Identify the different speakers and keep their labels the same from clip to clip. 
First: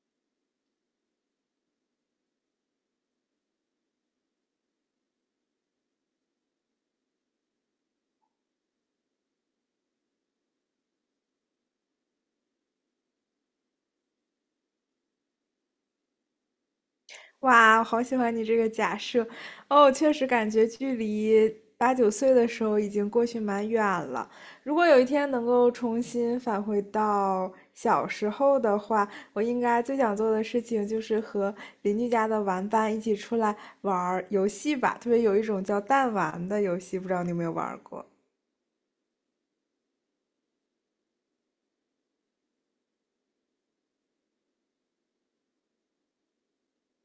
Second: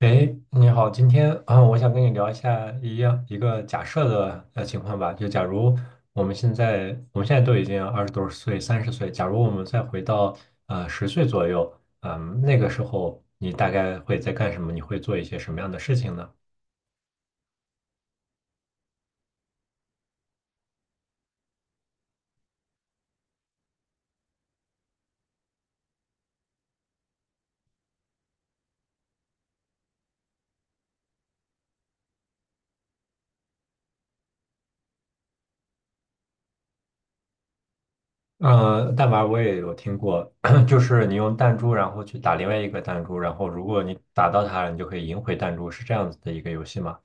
Speaker 1: 哎，你好，今天啊，我想跟你聊一下一样一个假设的情况吧，就假如我们现在都已经二十多岁、三十岁，假如我们再回到十岁左右，嗯、那个时候你大概会在干什么？你会做一些什么样的事情呢？
Speaker 2: 哇，我好喜欢你这个假设哦！确实感觉距离八九岁的时候已经过去蛮远了。如果有一天能够重新返回到小时候的话，我应该最想做的事情就是和邻居家的玩伴一起出来玩儿游戏吧。特别有一种叫弹丸的游戏，不知道你有没有玩儿过？
Speaker 1: 嗯，弹丸我也有听过，就是你用弹珠然后去打另外一个弹珠，然后如果你打到它了，你就可以赢回弹珠，是这样子的一个游戏吗？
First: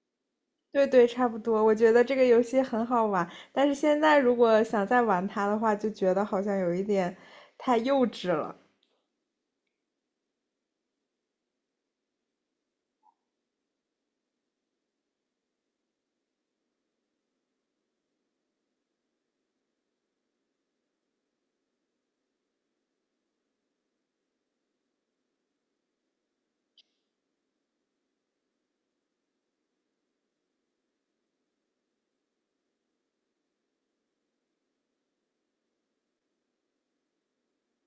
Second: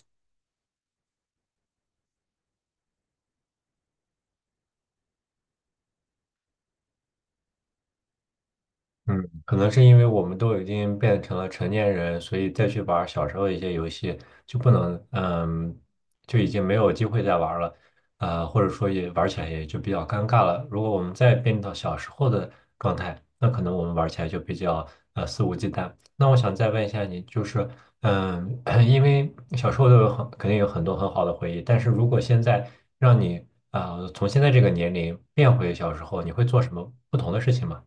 Speaker 2: 对对，差不多。我觉得这个游戏很好玩，但是现在如果想再玩它的话，就觉得好像有一点太幼稚了。
Speaker 1: 嗯，可能是因为我们都已经变成了成年人，所以再去玩儿小时候一些游戏就不能，嗯，就已经没有机会再玩儿了，或者说也玩起来也就比较尴尬了。如果我们再变到小时候的状态，那可能我们玩起来就比较肆无忌惮。那我想再问一下你，就是，嗯，因为小时候都有很肯定有很多很好的回忆，但是如果现在让你啊，从现在这个年龄变回小时候，你会做什么不同的事情吗？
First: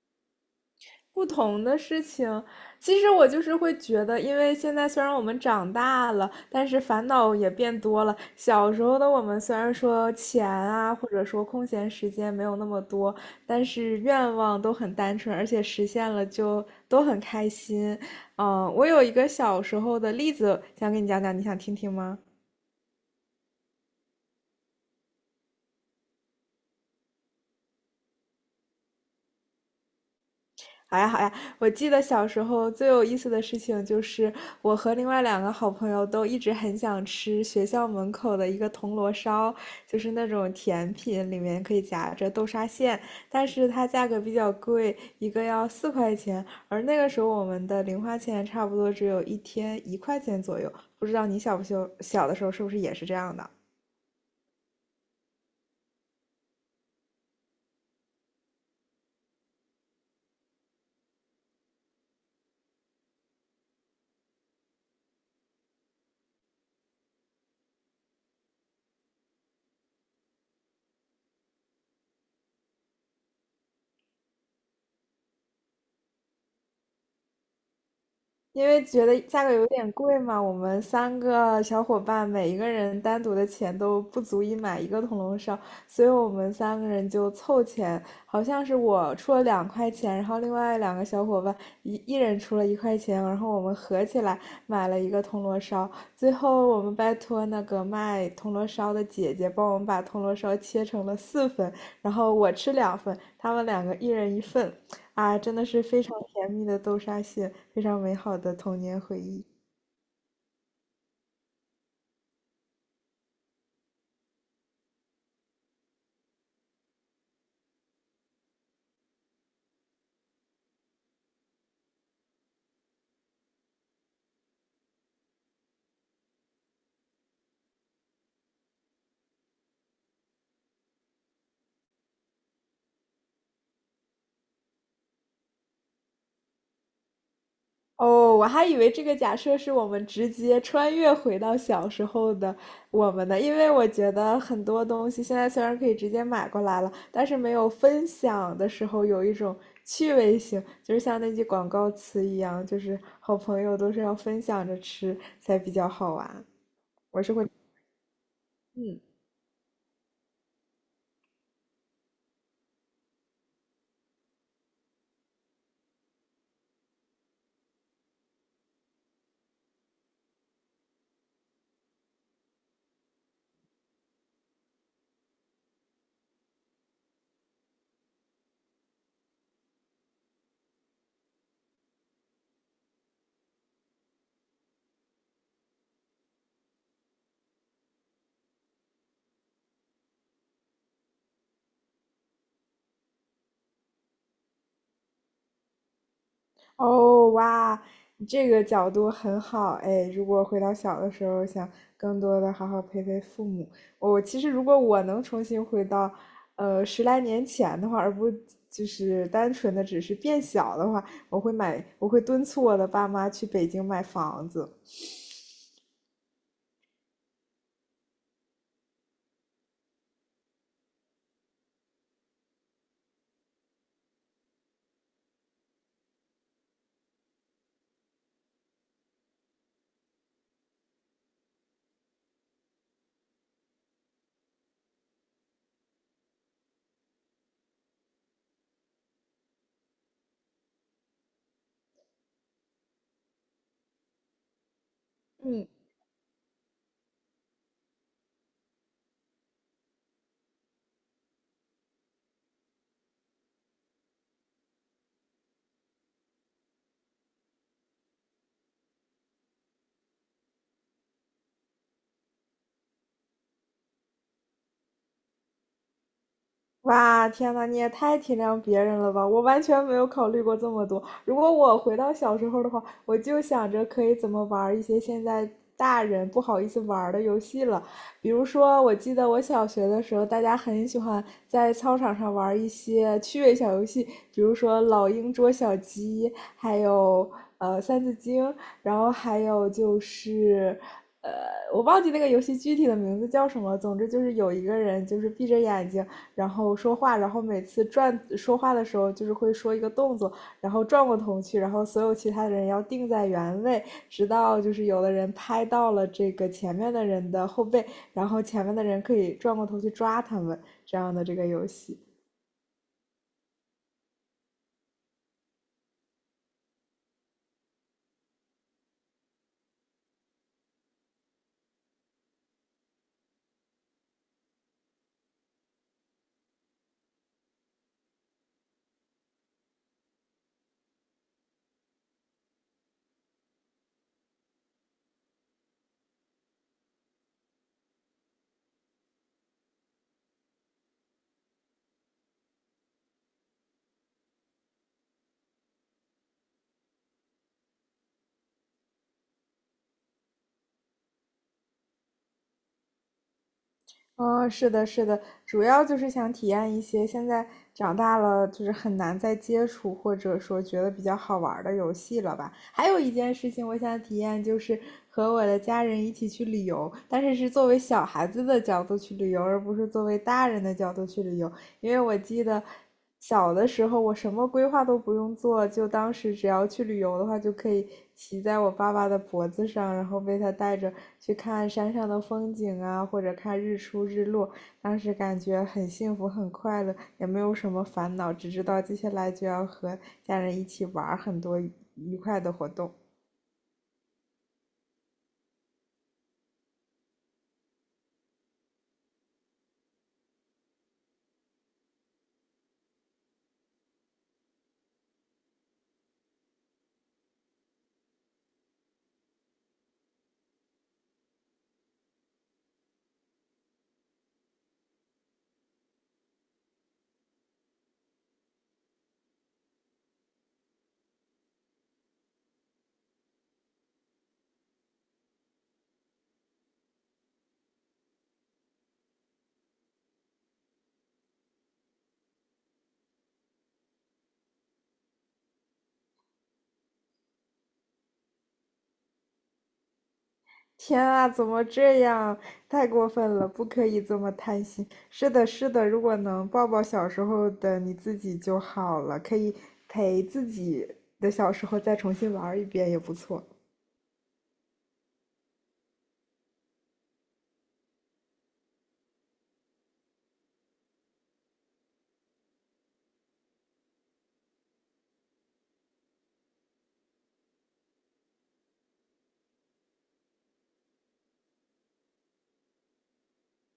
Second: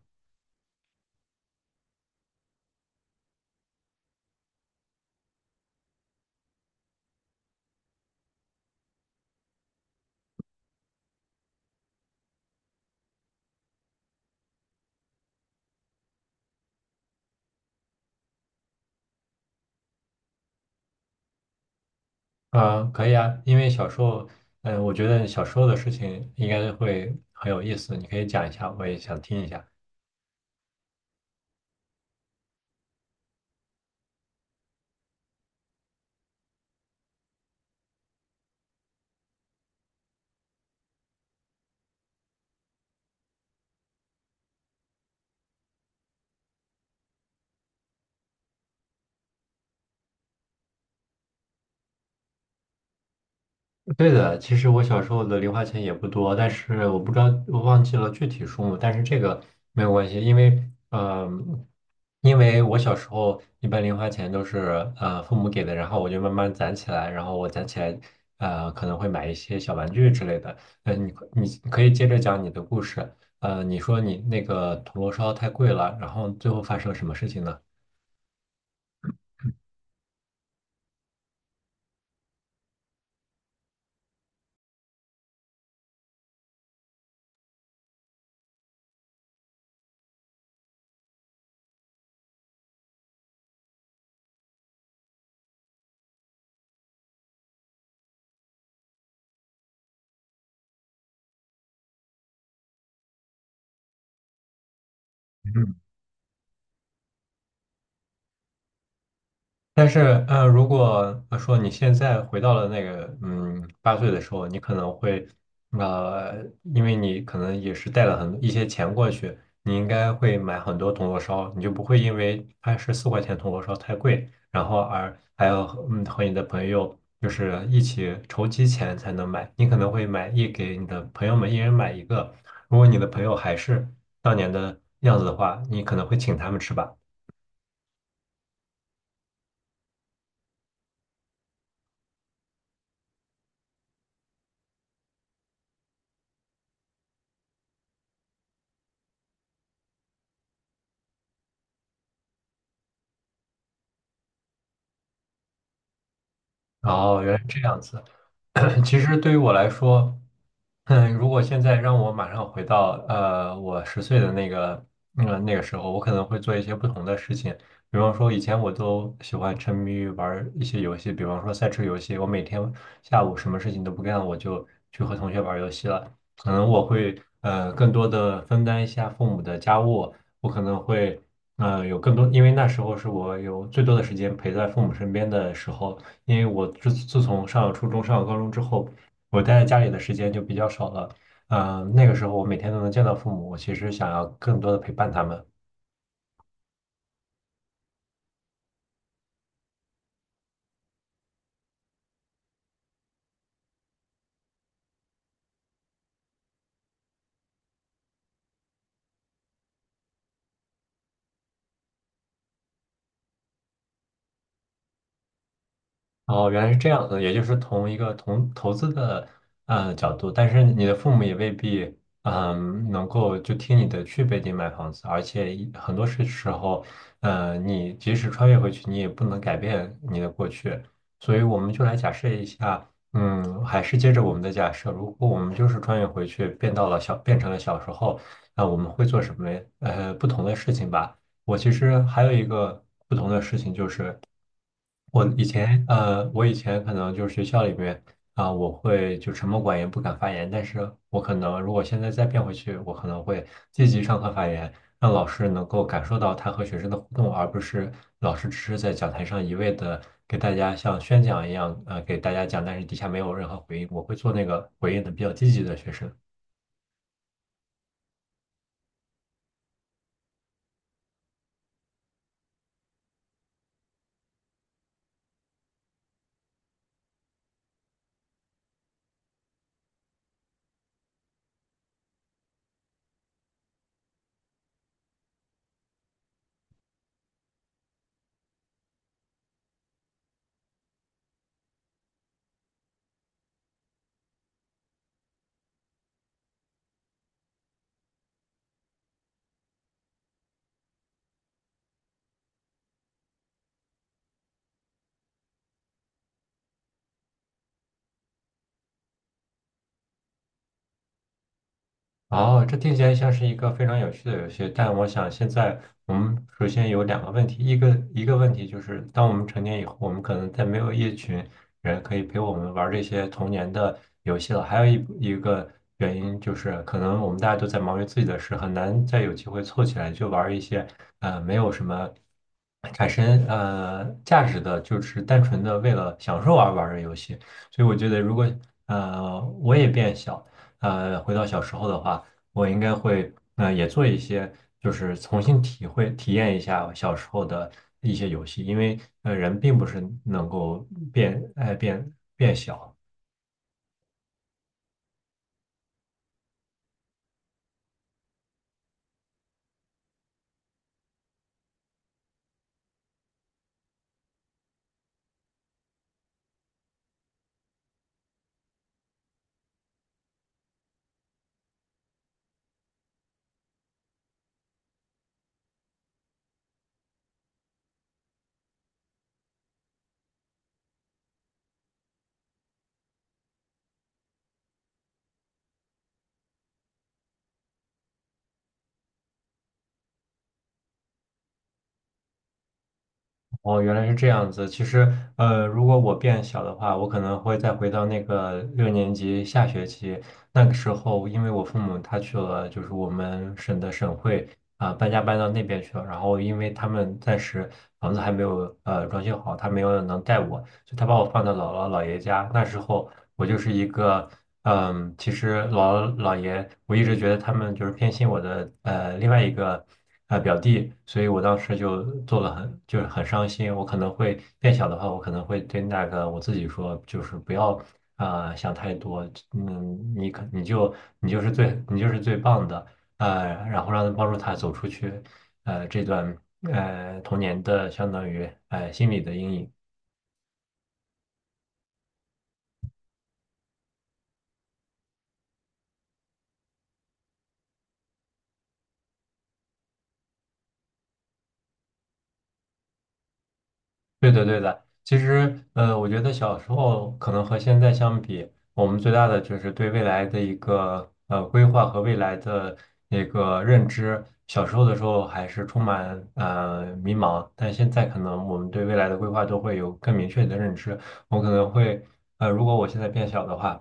Speaker 2: 不同的事情，其实我就是会觉得，因为现在虽然我们长大了，但是烦恼也变多了。小时候的我们虽然说钱啊，或者说空闲时间没有那么多，但是愿望都很单纯，而且实现了就都很开心。嗯，我有一个小时候的例子想给你讲讲，你想听听吗？
Speaker 1: 嗯，可以啊，因为小时候，嗯、我觉得小时候的事情应该会很有意思，你可以讲一下，我也想听一下。
Speaker 2: 好呀，好呀！我记得小时候最有意思的事情就是，我和另外两个好朋友都一直很想吃学校门口的一个铜锣烧，就是那种甜品，里面可以夹着豆沙馅，但是它价格比较贵，一个要4块钱，而那个时候我们的零花钱差不多只有一天一块钱左右。不知道你小不小小的时候是不是也是这样的？
Speaker 1: 对的，其实我小时候的零花钱也不多，但是我不知道，我忘记了具体数目，但是这个没有关系，因为，嗯，因为我小时候一般零花钱都是父母给的，然后我就慢慢攒起来，然后我攒起来，可能会买一些小玩具之类的。嗯，你可以接着讲你的故事，你说你那个铜锣烧太贵了，然后最后发生了什么事情呢？
Speaker 2: 因为觉得价格有点贵嘛，我们三个小伙伴每一个人单独的钱都不足以买一个铜锣烧，所以我们三个人就凑钱，好像是我出了2块钱，然后另外两个小伙伴一人出了一块钱，然后我们合起来买了一个铜锣烧。最后我们拜托那个卖铜锣烧的姐姐帮我们把铜锣烧切成了四份，然后我吃两份，他们两个一人一份。啊，真的是非常甜蜜的豆沙蟹，非常美好的童年回忆。
Speaker 1: 但是，如果说你现在回到了那个，嗯，八岁的时候，你可能会，呃，因为你可能也是带了很一些钱过去，你应该会买很多铜锣烧，你就不会因为它是四块钱铜锣烧太贵，然后而还要和和你的朋友就是一起筹集钱才能买，你可能会给你的朋友们一人买一个，如果你的朋友还是当年的样子的话，你可能会请他们吃吧。
Speaker 2: 哦，我还以为这个假设是我们直接穿越回到小时候的我们的，因为我觉得很多东西现在虽然可以直接买过来了，但是没有分享的时候有一种趣味性，就是像那句广告词一样，就是好朋友都是要分享着吃才比较好玩。
Speaker 1: 哦，
Speaker 2: 我
Speaker 1: 原
Speaker 2: 是
Speaker 1: 来
Speaker 2: 会，
Speaker 1: 这样子。其
Speaker 2: 嗯。
Speaker 1: 实对于我来说，嗯，如果现在让我马上回到我十岁的那个那个时候，我可能会做一些不同的事情。比方说，以前我都喜欢沉迷于玩儿一些游戏，比方说赛车游戏，我每天下午什么事情都不干，我就去和同学玩儿游戏了。可能我会更多的分担一下父母的家务，我可能会有更多，因为那时候是我有最多的时间陪在父母身边的时候。因为我自从上了初中、上了高中之后，我待在家里的时间就比较少了。嗯、那个时候我每天都能见到父母，我其实想要更多的陪伴他们。
Speaker 2: 哦，哇，你这个角度很好哎！如果回到小的时候，想更多的好好陪陪父母，我其实如果我能重新回到，十来年前的话，而不就是单纯的只是变小的话，我会买，我会敦促我的爸妈去北京买房子。
Speaker 1: 哦，原来是这样的，也就是从一个同投资的角度，但是你的父母也未必能够就听你的去北京买房子，而且一很多时候，你即使穿越回去，你也不能改变你的过去，所以我们就来假设一下，嗯，还是接着我们的假设，如果我们就是穿越回去，变到了小，变成了小时候，那我们会做什么不同的事情吧？我其实还有一个不同的事情就是。我以
Speaker 2: 嗯。
Speaker 1: 前我以前可能就是学校里面啊、我会就沉默寡言，不敢发言。但是我可能如果现在再变回去，我可能会积极上课发言，让老师能够感受到他和学生的互动，而不是老师只是在讲台上一味的给大家像宣讲一样，给大家讲，但是底下没有任何回应。我会做那个回应的比较积极的学生。
Speaker 2: 哇，天呐，你也太体谅别人了吧！我完全没有考虑过这么多。如果我回到小时候的话，我就想着可以怎么玩儿一些现在大人不好意思玩儿的游戏了。比如说，我记得我小学的时候，大家很喜欢在操场上玩儿一些趣味小游戏，比如说老鹰捉小鸡，还有三字经，然后还有就是呃，我忘记那个游戏具体的名字叫什么。总之就是有一个人就是闭着眼睛。然后说话，然后每次转说话的时候就是会说一个动作，然后转过头去，然后所有其他的人要定在原位，直到就是有的人拍到了这个前面的人的后背，然后前面的人可以转过头去抓他们，这样的这个游戏。
Speaker 1: 哦，这听起来像是一个非常有趣的游戏，但我想现在我们首先有两个问题，一个问题就是，当我们成年以后，我们可能再没有一群人可以陪我们玩这些童年的游戏了。还有一个原因就是，可能我们大家都在忙于自己的事，很难再有机会凑起来就玩一些没有什么产生价值的，就是单纯的为了享受而玩的游戏。所以我觉得，如果我也变小，回到小时候的话。我应该会也做一些，就是重新体会体验一下我小时候的一些游戏，因为人并不是能够变爱变变小，
Speaker 2: 哦，是的，是的，主要就是想体验一些现在长大了就是很难再接触，或者说觉得比较好玩儿的游戏了吧。还有一件事情我想体验，就是和我的家人一起去旅游，但是是作为小孩子的角度去旅游，而不是作为大人的角度去旅游。因为我记得小的时候我什么规划都不用做，就当时只要去旅游的话，就可以骑在我爸爸的脖子上，然后被他带着去看山上的风景啊，或者看日出日落。当时感觉很幸福，很快乐，也没有什么烦恼，只知道接下来就要和家人一起玩很多愉快的活动。
Speaker 1: 哦，原来是这样子。其实，如果我变小的话，我可能会再回到那个六年级下学期那个时候，因为我父母他去了，就是我们省的省会啊、搬家搬到那边去了。然后，因为他们暂时房子还没有装修好，他没有能带我，就他把我放到姥姥姥爷家。那时候，我就是一个，嗯，其实老姥姥爷，我一直觉得他们就是偏心我的，另外一个，表弟，所以我当时就做了很，就是很伤心。我可能会变小的话，我可能会对那个我自己说，就是不要，想太多，嗯，你就是最棒的，然后让他帮助他走出去，这段童年的相当于心理的阴影。
Speaker 2: 天啊，怎么这样？太过分了，不可以这么贪心。是的，是的，如果能抱抱小时候的你自己就好了，可以陪自己的小时候再重新玩一遍也不错。
Speaker 1: 对的，对的。其实，我觉得小时候可能和现在相比，我们最大的就是对未来的一个规划和未来的那个认知。小时候的时候还是充满迷茫，但现在可能我们对未来的规划都会有更明确的认知。我可能会，如果我现在变小的话。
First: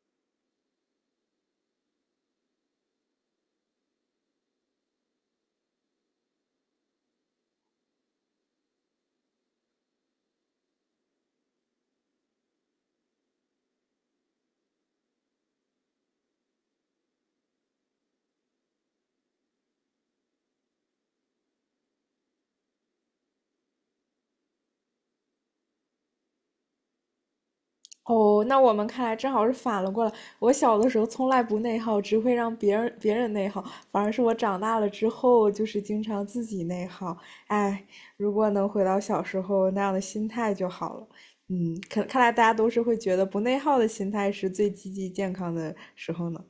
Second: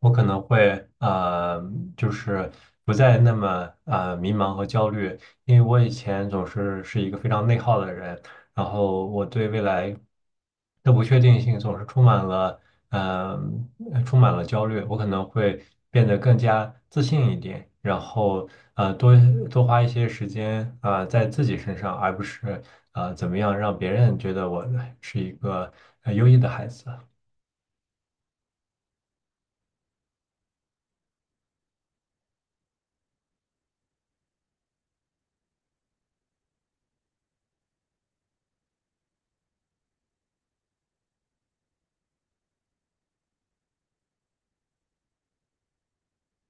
Speaker 1: 我可能会就是不再那么迷茫和焦虑，因为我以前总是一个非常内耗的人，然后我对未来的不确定性总是充满了呃充满了焦虑，我可能会变得更加自信一点，然后多多花一些时间啊、在自己身上，而不是怎么样让别人觉得我是一个优异的孩子。
Speaker 2: 哦，那我们看来正好是反了过来。我小的时候从来不内耗，只会让别人内耗，反而是我长大了之后，就是经常自己内耗。哎，如果能回到小时候那样的心态就好了。嗯，可看来大家都是会觉得不内耗的心态是最积极健康的时候呢。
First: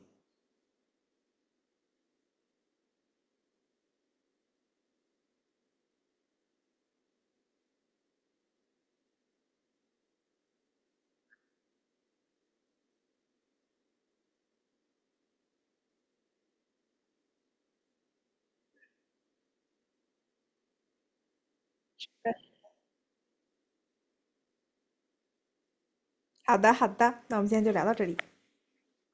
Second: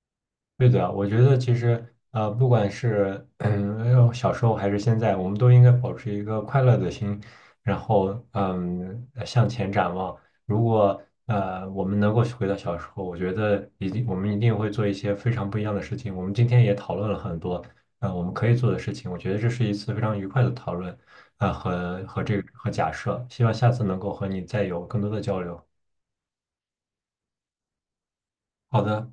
Speaker 1: 对的，我觉得其实不管是小时候还是现在，我们都应该保持一个快乐的心，然后向前展望。如果我们能够回到小时候，我觉得我们一定会做一些非常不一样的事情。我们今天也讨论了很多我们可以做的事情，我觉得这是一次非常愉快的讨论啊、和这个和假设，希望下次能够和你再有更多的交流。
Speaker 2: 好的，好的，那我们今天就聊到这里。
Speaker 1: 好的。